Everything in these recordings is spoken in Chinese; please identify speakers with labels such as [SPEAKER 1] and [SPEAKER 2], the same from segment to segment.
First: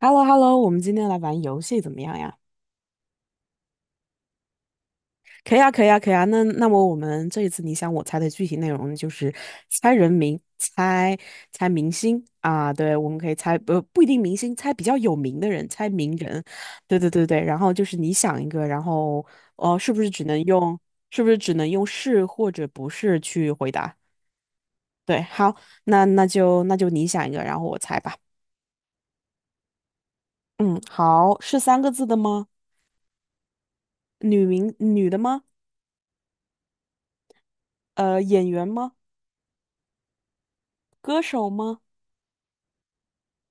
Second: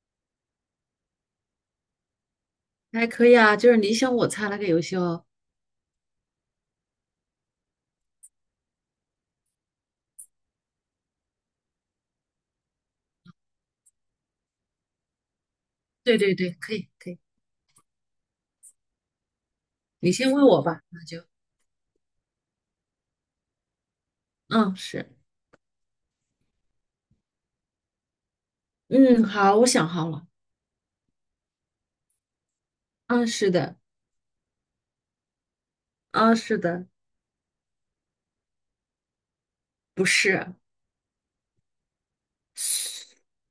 [SPEAKER 1] h e l l o h e l l o 我们今天来玩游戏怎么样呀？
[SPEAKER 2] 还可以啊，就是你想我猜那个游戏哦。
[SPEAKER 1] 可以啊，可以啊，可以啊。那么我们这一次你想我猜的具体内容就是猜人名、猜明星啊。对，我们可以猜不一定明星，猜比较有名的人，猜名
[SPEAKER 2] 对对
[SPEAKER 1] 人。
[SPEAKER 2] 对，可以
[SPEAKER 1] 对对
[SPEAKER 2] 可以，
[SPEAKER 1] 对对。然后就是你想一个，然后哦、是不是
[SPEAKER 2] 你
[SPEAKER 1] 只
[SPEAKER 2] 先
[SPEAKER 1] 能
[SPEAKER 2] 问我
[SPEAKER 1] 用
[SPEAKER 2] 吧，那
[SPEAKER 1] 是
[SPEAKER 2] 就
[SPEAKER 1] 不是只能用是或者不是去回答？
[SPEAKER 2] 嗯是
[SPEAKER 1] 对，好，那就你想一个，然后我猜吧。
[SPEAKER 2] 嗯好，我想好了。
[SPEAKER 1] 嗯，好，是三个字的吗？
[SPEAKER 2] 嗯是的。
[SPEAKER 1] 女名女的吗？
[SPEAKER 2] 嗯是的。
[SPEAKER 1] 演员吗？
[SPEAKER 2] 不是。
[SPEAKER 1] 歌手吗？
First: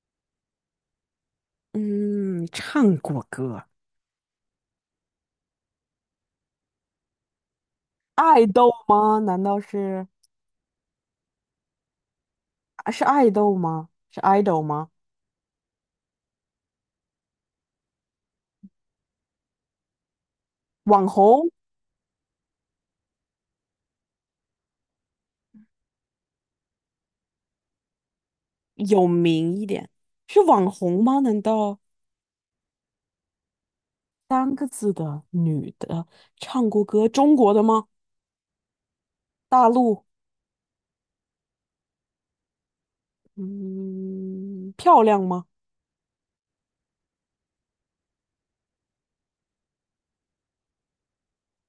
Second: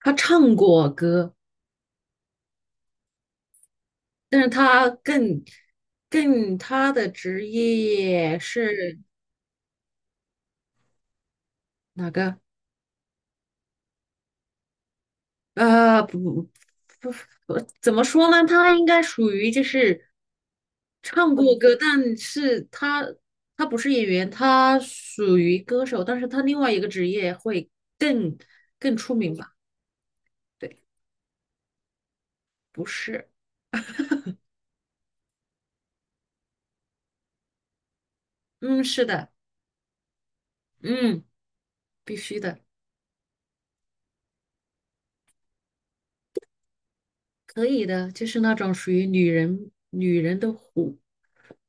[SPEAKER 2] 他唱过歌，
[SPEAKER 1] 嗯，唱过歌，
[SPEAKER 2] 但是他更他的职业
[SPEAKER 1] 爱豆
[SPEAKER 2] 是
[SPEAKER 1] 吗？难道是
[SPEAKER 2] 哪个？
[SPEAKER 1] 啊是爱豆吗？是爱豆吗？
[SPEAKER 2] 呃不不不，不怎么说呢？他应该属于就是。
[SPEAKER 1] 网
[SPEAKER 2] 唱
[SPEAKER 1] 红
[SPEAKER 2] 过歌，但是他不是演员，他属于歌手，但是他另外一个职业会更更
[SPEAKER 1] 有
[SPEAKER 2] 出名吧？
[SPEAKER 1] 名一点，是网
[SPEAKER 2] 对。
[SPEAKER 1] 红吗？难道
[SPEAKER 2] 不是。
[SPEAKER 1] 三个字的女的唱过歌，中国的吗？
[SPEAKER 2] 嗯，是的。
[SPEAKER 1] 大陆，
[SPEAKER 2] 嗯，必须的。
[SPEAKER 1] 嗯，漂亮吗？
[SPEAKER 2] 可以的，就是那种属于女人的妩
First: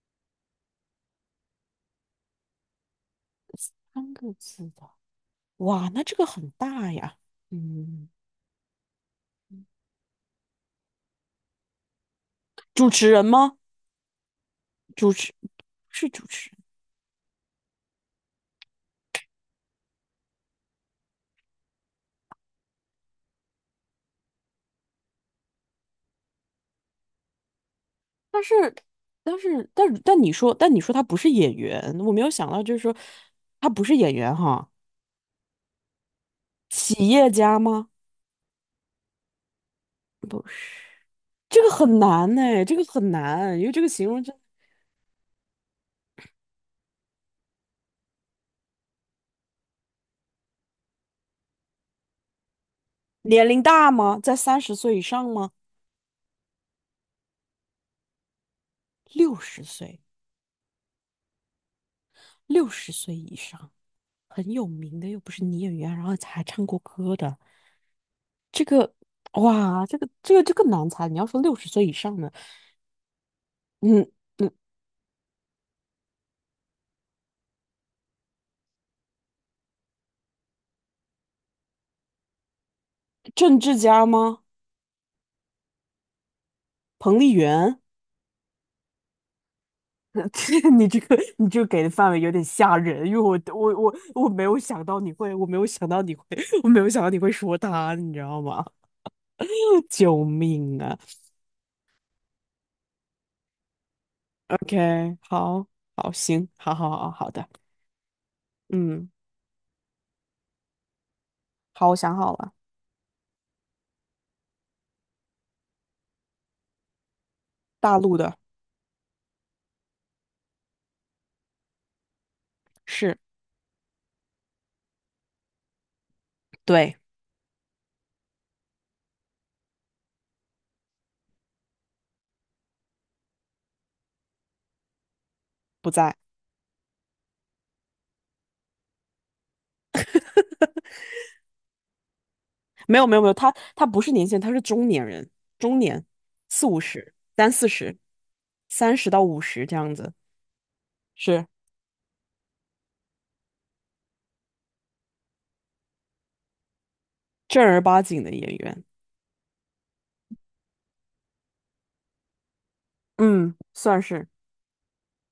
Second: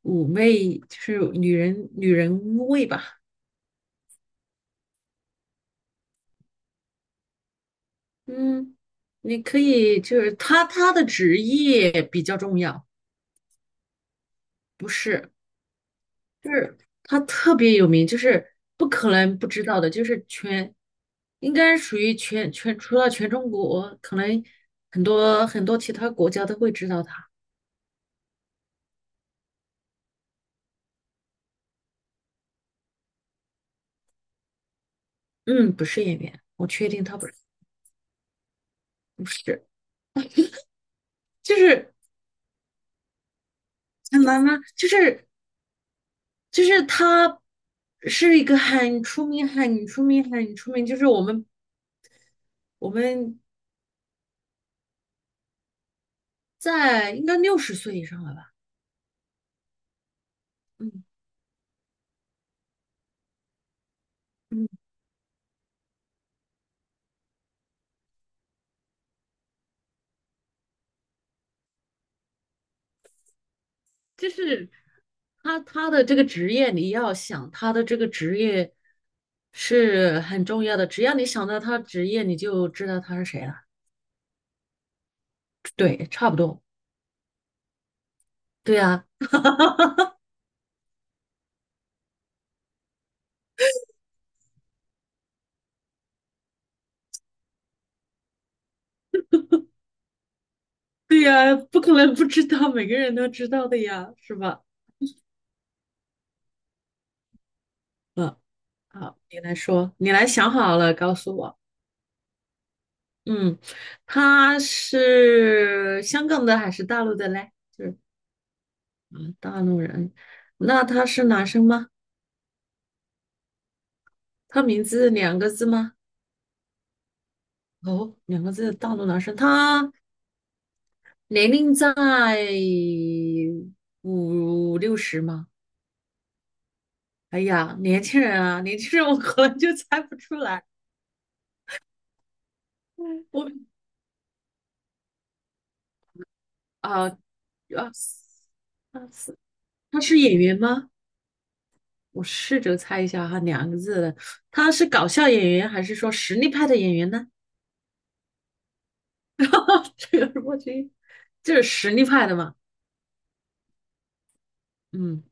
[SPEAKER 2] 妩媚，就是女人女人味吧？
[SPEAKER 1] 三个字的，哇，那这个很大呀。嗯，
[SPEAKER 2] 嗯，你可以，就是他的职业比较重要。
[SPEAKER 1] 主持人吗？
[SPEAKER 2] 不
[SPEAKER 1] 主
[SPEAKER 2] 是。
[SPEAKER 1] 持是主持。
[SPEAKER 2] 就
[SPEAKER 1] 人。
[SPEAKER 2] 是他特别有名，就是不可能不知道的，就是全，应该属于全，除了全中国，可能很多其他国家都会知道他。
[SPEAKER 1] 但是，但是，但你说，但你说他不是演员，我没有想到，就是说他不是演员哈，
[SPEAKER 2] 嗯，不是演员，我确定
[SPEAKER 1] 企
[SPEAKER 2] 他不
[SPEAKER 1] 业
[SPEAKER 2] 是。
[SPEAKER 1] 家吗？
[SPEAKER 2] 不是。
[SPEAKER 1] 不是，
[SPEAKER 2] 就
[SPEAKER 1] 这个
[SPEAKER 2] 是
[SPEAKER 1] 很难呢，这个很难，因为这个形
[SPEAKER 2] 很
[SPEAKER 1] 容真
[SPEAKER 2] 难吗？就是就是他是一个很出名，就是我们
[SPEAKER 1] 年龄大吗？在三十岁以上吗？
[SPEAKER 2] 在应该六十岁以上了吧？
[SPEAKER 1] 六十岁，
[SPEAKER 2] 嗯
[SPEAKER 1] 六十岁以上，很有
[SPEAKER 2] 嗯，
[SPEAKER 1] 名的，又不是女演员，然后还唱过歌的，这个哇，这个难猜。你要说六十岁以上的，嗯
[SPEAKER 2] 就
[SPEAKER 1] 嗯，
[SPEAKER 2] 是。他的这个职业，你要想他的这个职业是很重要的。只要你想到他职业，你就知道他是谁了。
[SPEAKER 1] 政治家吗？
[SPEAKER 2] 对，差不多。
[SPEAKER 1] 彭丽媛？
[SPEAKER 2] 对呀。
[SPEAKER 1] 你这个给的范围有点吓人，因为我没有想到你会，我没有想到你会，我没有想到你会说他，你知道吗？救命啊
[SPEAKER 2] 对呀，不可能不知道，每个人都知道的呀，是吧？
[SPEAKER 1] ！OK，好，好，行，好好的，
[SPEAKER 2] 嗯，
[SPEAKER 1] 嗯，
[SPEAKER 2] 好，你来说，你来想好了告诉我。
[SPEAKER 1] 好，我想好了，
[SPEAKER 2] 嗯，他是香港的还是大陆的嘞？就是
[SPEAKER 1] 大陆的
[SPEAKER 2] 啊，大陆人。那他是男生吗？
[SPEAKER 1] 是，
[SPEAKER 2] 他名字两个字吗？
[SPEAKER 1] 对，
[SPEAKER 2] 哦，两个字，大陆男生。他年龄在五六十吗？
[SPEAKER 1] 不在，
[SPEAKER 2] 哎呀，年轻人啊，年轻人我可能就猜不出来。
[SPEAKER 1] 没有没有没有，
[SPEAKER 2] 我
[SPEAKER 1] 他不是年轻人，他是中年人，中年，四五
[SPEAKER 2] 啊，
[SPEAKER 1] 十，三四
[SPEAKER 2] 二
[SPEAKER 1] 十，
[SPEAKER 2] 四
[SPEAKER 1] 三
[SPEAKER 2] 二
[SPEAKER 1] 十到
[SPEAKER 2] 四
[SPEAKER 1] 五十这样
[SPEAKER 2] 他
[SPEAKER 1] 子，
[SPEAKER 2] 是演员吗？
[SPEAKER 1] 是
[SPEAKER 2] 我试着猜一下哈，两个字的，他是搞笑演员还是说实力派的演员呢？
[SPEAKER 1] 正儿八经的演员，
[SPEAKER 2] 这个我觉得这是实力派的嘛。
[SPEAKER 1] 嗯，算是。
[SPEAKER 2] 嗯，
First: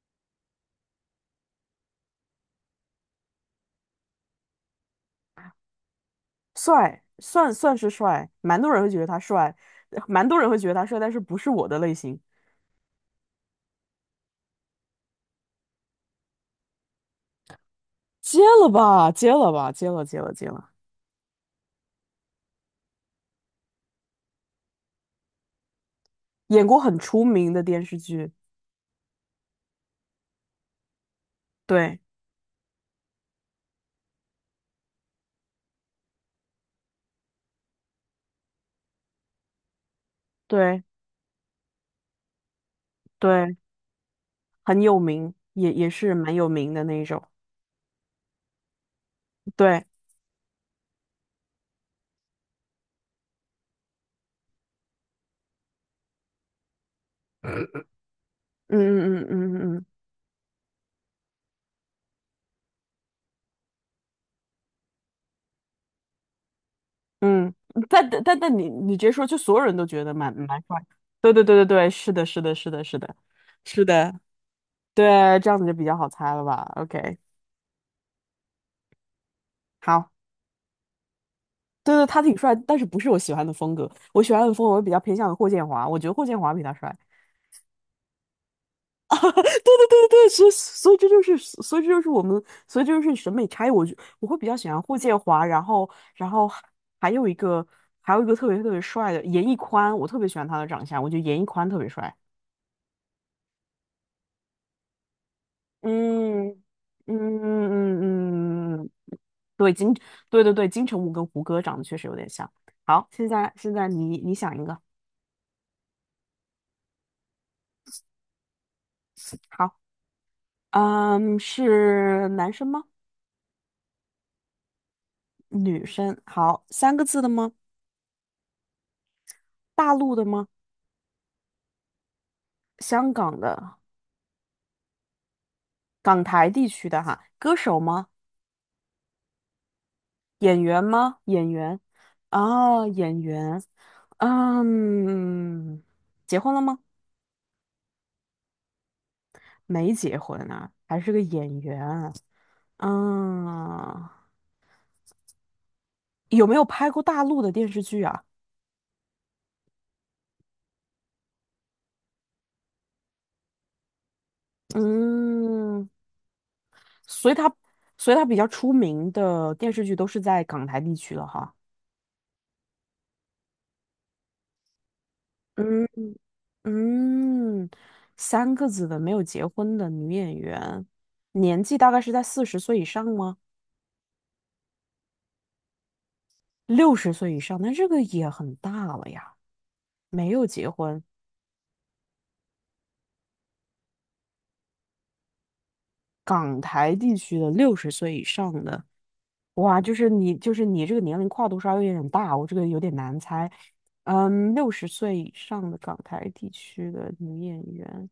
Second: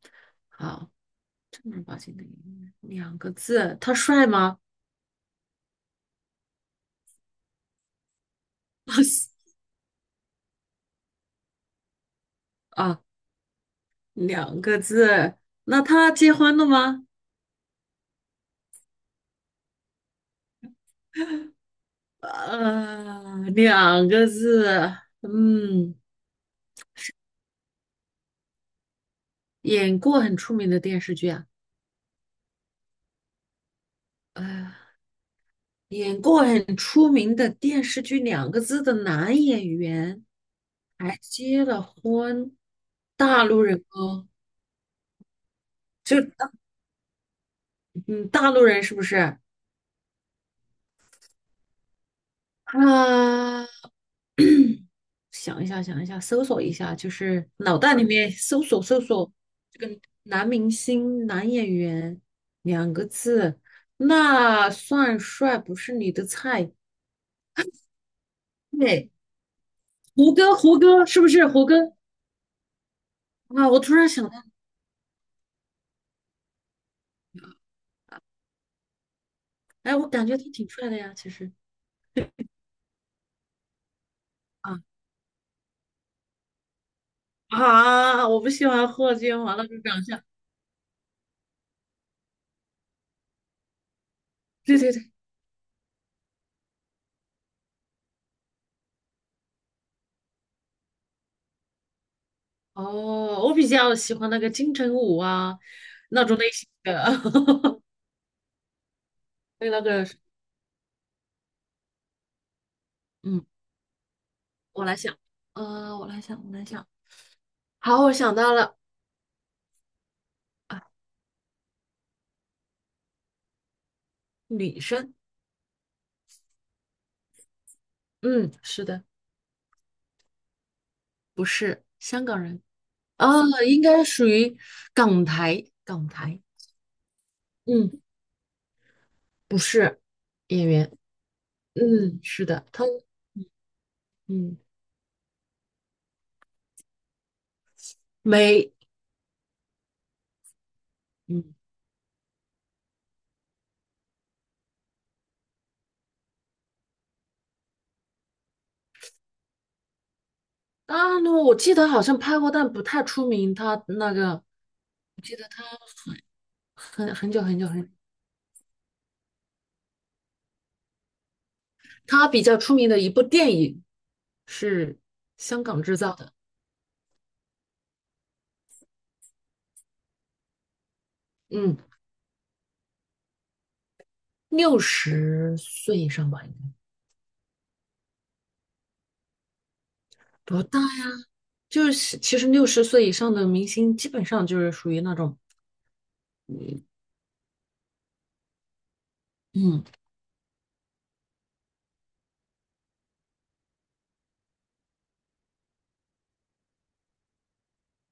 [SPEAKER 2] 好，正儿八经的演员，两个字，他帅吗？
[SPEAKER 1] 帅，算是帅，蛮多人会觉得他 帅，蛮多人会觉得他帅，但是不是我的类型。
[SPEAKER 2] 啊，两个字，那他结婚了吗？
[SPEAKER 1] 接了吧，接了吧，接了，接了，接了。
[SPEAKER 2] 呃，两个字，嗯，
[SPEAKER 1] 演过很出名的电视剧，
[SPEAKER 2] 演过很出名的电视剧啊。
[SPEAKER 1] 对
[SPEAKER 2] 呃，演过很出名的电视剧，两个字的男演员
[SPEAKER 1] 对
[SPEAKER 2] 还结了婚，大
[SPEAKER 1] 对，
[SPEAKER 2] 陆人哦。
[SPEAKER 1] 很有名，也是
[SPEAKER 2] 就
[SPEAKER 1] 蛮有名的那一种。
[SPEAKER 2] 嗯，大陆人是不是？
[SPEAKER 1] 对，
[SPEAKER 2] 啊，想一下，想一下，搜索一下，就是脑袋里面搜索搜
[SPEAKER 1] 嗯嗯
[SPEAKER 2] 索
[SPEAKER 1] 嗯嗯
[SPEAKER 2] 男明星、男演员两个字，那算帅不是你的菜。
[SPEAKER 1] 嗯，但你直
[SPEAKER 2] 对，
[SPEAKER 1] 接说，就所有人都觉得蛮
[SPEAKER 2] 胡歌，
[SPEAKER 1] 蛮帅。
[SPEAKER 2] 胡歌是不
[SPEAKER 1] 对对
[SPEAKER 2] 是
[SPEAKER 1] 对
[SPEAKER 2] 胡
[SPEAKER 1] 对对，
[SPEAKER 2] 歌
[SPEAKER 1] 是的，是的，是的，是的，
[SPEAKER 2] 啊？我
[SPEAKER 1] 是
[SPEAKER 2] 突然
[SPEAKER 1] 的，
[SPEAKER 2] 想到。
[SPEAKER 1] 对，这样子就比较好猜了吧？OK，
[SPEAKER 2] 哎，我
[SPEAKER 1] 好。
[SPEAKER 2] 感觉他挺帅的呀，其实
[SPEAKER 1] 对对，他挺帅，但是不是我喜欢的风格。我喜欢的风格，
[SPEAKER 2] 啊。
[SPEAKER 1] 我比较偏向于霍建华，我觉得霍建华比他帅。
[SPEAKER 2] 啊，我不喜欢霍
[SPEAKER 1] 啊，对
[SPEAKER 2] 建华那种
[SPEAKER 1] 对
[SPEAKER 2] 长
[SPEAKER 1] 对
[SPEAKER 2] 相。
[SPEAKER 1] 对，所以这就是所以这就是我们所以这就是审美差异。我会比较喜
[SPEAKER 2] 对
[SPEAKER 1] 欢
[SPEAKER 2] 对
[SPEAKER 1] 霍
[SPEAKER 2] 对，
[SPEAKER 1] 建华，然后然后还有一个还有一个特别特别帅的严屹宽，我特别喜欢他的长相，我觉得严屹宽特别帅。
[SPEAKER 2] 哦，我比较喜欢那个金城武啊，那种
[SPEAKER 1] 嗯
[SPEAKER 2] 类型的。
[SPEAKER 1] 嗯 嗯嗯嗯，
[SPEAKER 2] 对，
[SPEAKER 1] 对
[SPEAKER 2] 那
[SPEAKER 1] 金
[SPEAKER 2] 个是
[SPEAKER 1] 对对对金城武跟胡歌长得确实有点像。好，现
[SPEAKER 2] 嗯，
[SPEAKER 1] 在现在你想一个，
[SPEAKER 2] 我来想。呃，我来想，我来想，好，我想到了
[SPEAKER 1] 好。
[SPEAKER 2] 啊。
[SPEAKER 1] 嗯，是男生吗？
[SPEAKER 2] 女生。
[SPEAKER 1] 女生？好，三个字的吗？
[SPEAKER 2] 嗯，是的。
[SPEAKER 1] 大陆的吗？
[SPEAKER 2] 不是香港人
[SPEAKER 1] 香
[SPEAKER 2] 啊，
[SPEAKER 1] 港的？
[SPEAKER 2] 应该属于港台，港
[SPEAKER 1] 港
[SPEAKER 2] 台。
[SPEAKER 1] 台地区的哈？歌手
[SPEAKER 2] 嗯，
[SPEAKER 1] 吗？
[SPEAKER 2] 不是。
[SPEAKER 1] 演
[SPEAKER 2] 演
[SPEAKER 1] 员
[SPEAKER 2] 员。
[SPEAKER 1] 吗？演员？
[SPEAKER 2] 嗯，是的，他
[SPEAKER 1] 啊，演员。
[SPEAKER 2] 嗯
[SPEAKER 1] 嗯，结婚了吗？
[SPEAKER 2] 没
[SPEAKER 1] 没结婚啊，还是个
[SPEAKER 2] 嗯
[SPEAKER 1] 演员。嗯，有没有拍过大陆的电视剧啊？
[SPEAKER 2] 啊，那我记得好像拍过，但不太出名。他那个
[SPEAKER 1] 嗯，
[SPEAKER 2] 很
[SPEAKER 1] 所
[SPEAKER 2] 很
[SPEAKER 1] 以
[SPEAKER 2] 久
[SPEAKER 1] 他，
[SPEAKER 2] 很久很，
[SPEAKER 1] 所以他比较出名的电视剧都是在港台地区了哈。
[SPEAKER 2] 他比较出名的一部电影是香港
[SPEAKER 1] 嗯。
[SPEAKER 2] 制造的。
[SPEAKER 1] 嗯，三个子的没有结婚的女演员，年
[SPEAKER 2] 嗯，
[SPEAKER 1] 纪大概是在四十岁以上吗？
[SPEAKER 2] 六十岁以上吧，应该
[SPEAKER 1] 六十岁以上，那这个也很大了呀。没有
[SPEAKER 2] 不
[SPEAKER 1] 结
[SPEAKER 2] 大呀。
[SPEAKER 1] 婚，
[SPEAKER 2] 就是其实六十岁以上的明星，基本上就是属于那种
[SPEAKER 1] 港台地区的六十岁以上的，哇，
[SPEAKER 2] 嗯
[SPEAKER 1] 就是你这个年龄跨度稍微有点大，我这个有点难猜。嗯，六十岁以上的港台地区的女演员，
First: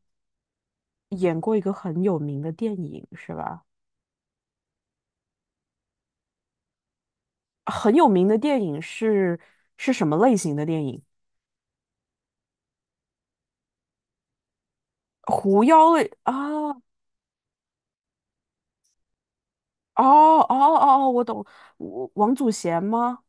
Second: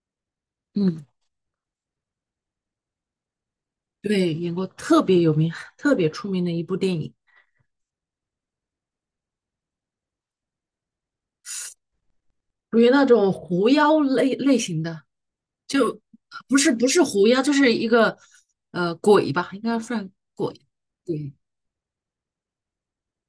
[SPEAKER 2] 嗯，
[SPEAKER 1] 演过一个很有名的电影，是吧？
[SPEAKER 2] 对，演过特别有名、特别出名的一部电影，
[SPEAKER 1] 很有名的电影是是什么类型的电影？
[SPEAKER 2] 属于那种狐妖类类型的。
[SPEAKER 1] 狐妖
[SPEAKER 2] 就
[SPEAKER 1] 类啊，
[SPEAKER 2] 不是
[SPEAKER 1] 哦
[SPEAKER 2] 不是狐妖，就是一个呃鬼吧，应该
[SPEAKER 1] 哦
[SPEAKER 2] 算
[SPEAKER 1] 哦
[SPEAKER 2] 鬼。
[SPEAKER 1] 哦，我
[SPEAKER 2] 对。
[SPEAKER 1] 懂，我王祖贤吗？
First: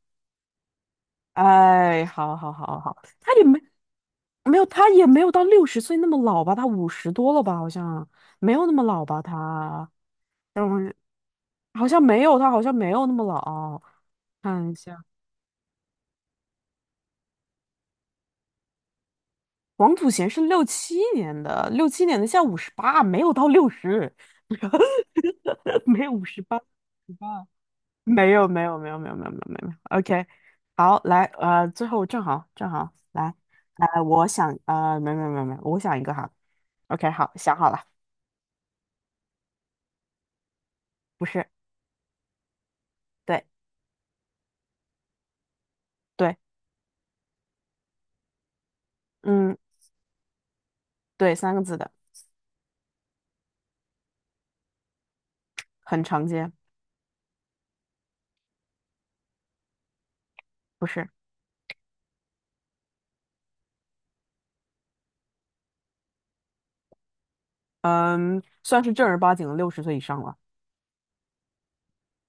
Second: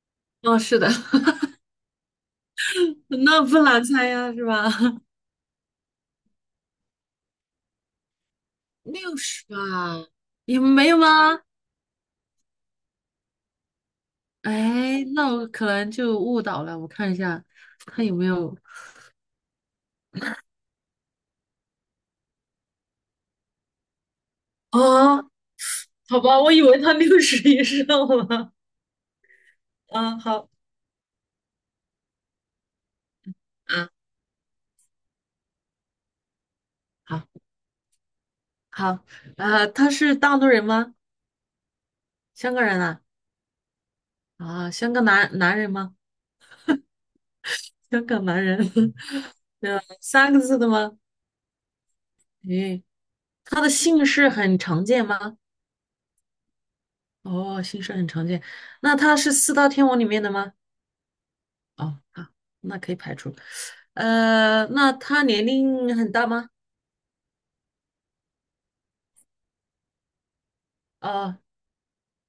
[SPEAKER 2] 哦，是的。
[SPEAKER 1] 哎，他
[SPEAKER 2] 那
[SPEAKER 1] 也没
[SPEAKER 2] 不难猜呀，是
[SPEAKER 1] 没有，
[SPEAKER 2] 吧？
[SPEAKER 1] 他 也没有到六十岁那么老吧？他五十多了吧？好像没有那么老
[SPEAKER 2] 六
[SPEAKER 1] 吧？
[SPEAKER 2] 十
[SPEAKER 1] 他，
[SPEAKER 2] 吧，你们没
[SPEAKER 1] 嗯，
[SPEAKER 2] 有吗？
[SPEAKER 1] 好像没有，他好像没有那么老。看一下，
[SPEAKER 2] 哎，那我可能就误导了。我看一下，他有没有
[SPEAKER 1] 王祖贤是六七年的，六七年的，现在五十八，没有到六十，
[SPEAKER 2] 啊？
[SPEAKER 1] 没有
[SPEAKER 2] 好
[SPEAKER 1] 五
[SPEAKER 2] 吧，
[SPEAKER 1] 十
[SPEAKER 2] 我
[SPEAKER 1] 八，五
[SPEAKER 2] 以为他
[SPEAKER 1] 十
[SPEAKER 2] 六
[SPEAKER 1] 八
[SPEAKER 2] 十以上
[SPEAKER 1] 没有
[SPEAKER 2] 了。
[SPEAKER 1] 没有没有没有没有没有没有
[SPEAKER 2] 啊，
[SPEAKER 1] ，OK，
[SPEAKER 2] 好
[SPEAKER 1] 好，来，最后正好来，
[SPEAKER 2] 啊，
[SPEAKER 1] 我想，没有没有没有没有我想一个哈，OK，
[SPEAKER 2] 好，
[SPEAKER 1] 好，想好了，
[SPEAKER 2] 好，呃，他是大陆人吗？
[SPEAKER 1] 不是，
[SPEAKER 2] 香港人啊？
[SPEAKER 1] 对
[SPEAKER 2] 啊，香港男人吗？
[SPEAKER 1] 对，
[SPEAKER 2] 香港男人。
[SPEAKER 1] 嗯，
[SPEAKER 2] 呃，三个字的吗？
[SPEAKER 1] 对，三个字的，
[SPEAKER 2] 诶，他的姓氏很常见吗？
[SPEAKER 1] 很常见，
[SPEAKER 2] 哦，姓氏很常见，那他是四大天王里面的吗？
[SPEAKER 1] 不是，
[SPEAKER 2] 哦，好，那可以排除。呃，那他年龄很大吗？
[SPEAKER 1] 嗯，算是正儿八经的六十岁以上了，
[SPEAKER 2] 呃，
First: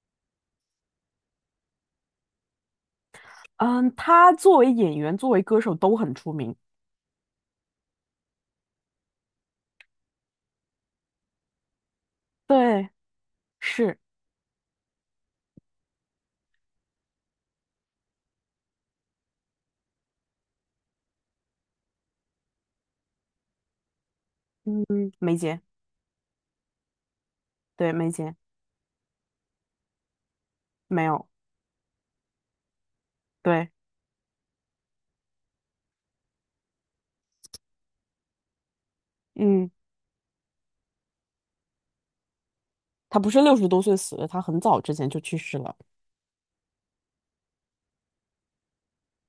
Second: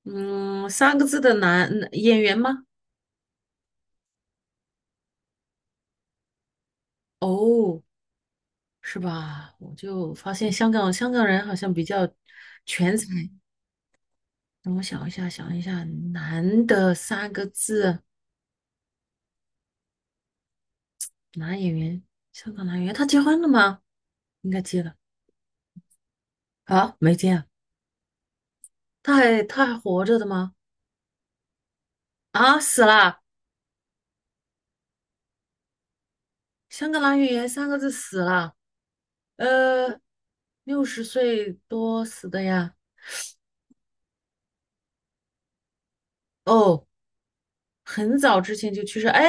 [SPEAKER 2] 嗯，三个字的男演员吗？
[SPEAKER 1] 嗯，他作为演员，作为歌手都很出名，
[SPEAKER 2] 哦，是吧？我就发现香港人好像比较
[SPEAKER 1] 对，
[SPEAKER 2] 全才。
[SPEAKER 1] 是，
[SPEAKER 2] 让我想一下，想一下，男的三个字男演员，香港男演员，他结婚了吗？应该结
[SPEAKER 1] 嗯，
[SPEAKER 2] 了。
[SPEAKER 1] 梅姐，
[SPEAKER 2] 啊，没结啊。
[SPEAKER 1] 对，梅姐，
[SPEAKER 2] 他还活着的吗？
[SPEAKER 1] 没有，
[SPEAKER 2] 啊，死了！
[SPEAKER 1] 对，
[SPEAKER 2] 香格兰语言三个字死了。
[SPEAKER 1] 嗯，
[SPEAKER 2] 呃，六十岁多死的呀。
[SPEAKER 1] 他不是六十多岁死的，他很早之前就去世了。
[SPEAKER 2] 哦，很早之前就去世。哎，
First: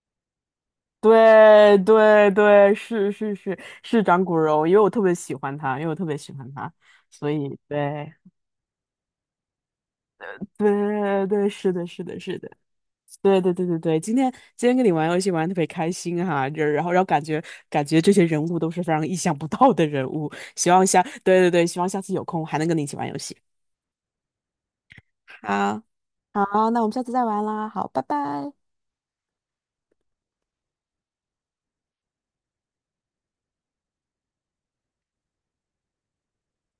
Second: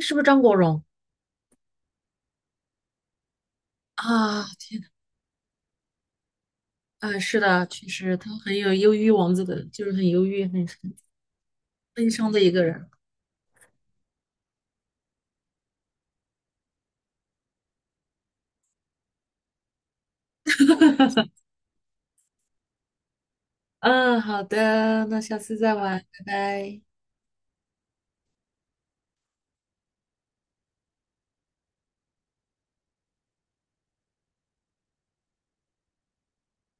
[SPEAKER 2] 是不是张国荣
[SPEAKER 1] 对对对，是是长骨
[SPEAKER 2] 啊？
[SPEAKER 1] 柔，因为
[SPEAKER 2] 天呐。
[SPEAKER 1] 我特别喜欢他，因为我特别喜欢他，
[SPEAKER 2] 哎，
[SPEAKER 1] 所
[SPEAKER 2] 是
[SPEAKER 1] 以
[SPEAKER 2] 的，确
[SPEAKER 1] 对
[SPEAKER 2] 实他很有忧郁王子的，就是很忧郁、很
[SPEAKER 1] 对对，是的，是
[SPEAKER 2] 悲
[SPEAKER 1] 的，
[SPEAKER 2] 伤
[SPEAKER 1] 是
[SPEAKER 2] 的
[SPEAKER 1] 的，
[SPEAKER 2] 一个人。
[SPEAKER 1] 对对对对对，今天跟你玩游戏玩的特别开心哈，就然后感觉感觉这些人物都是非常意想不到的人物，希望下对对对，希望下次有空还能跟你一起玩游戏。
[SPEAKER 2] 嗯，好的，那下次再
[SPEAKER 1] 好，
[SPEAKER 2] 玩，拜
[SPEAKER 1] 好，那
[SPEAKER 2] 拜。
[SPEAKER 1] 我们下次再玩啦，好，拜拜。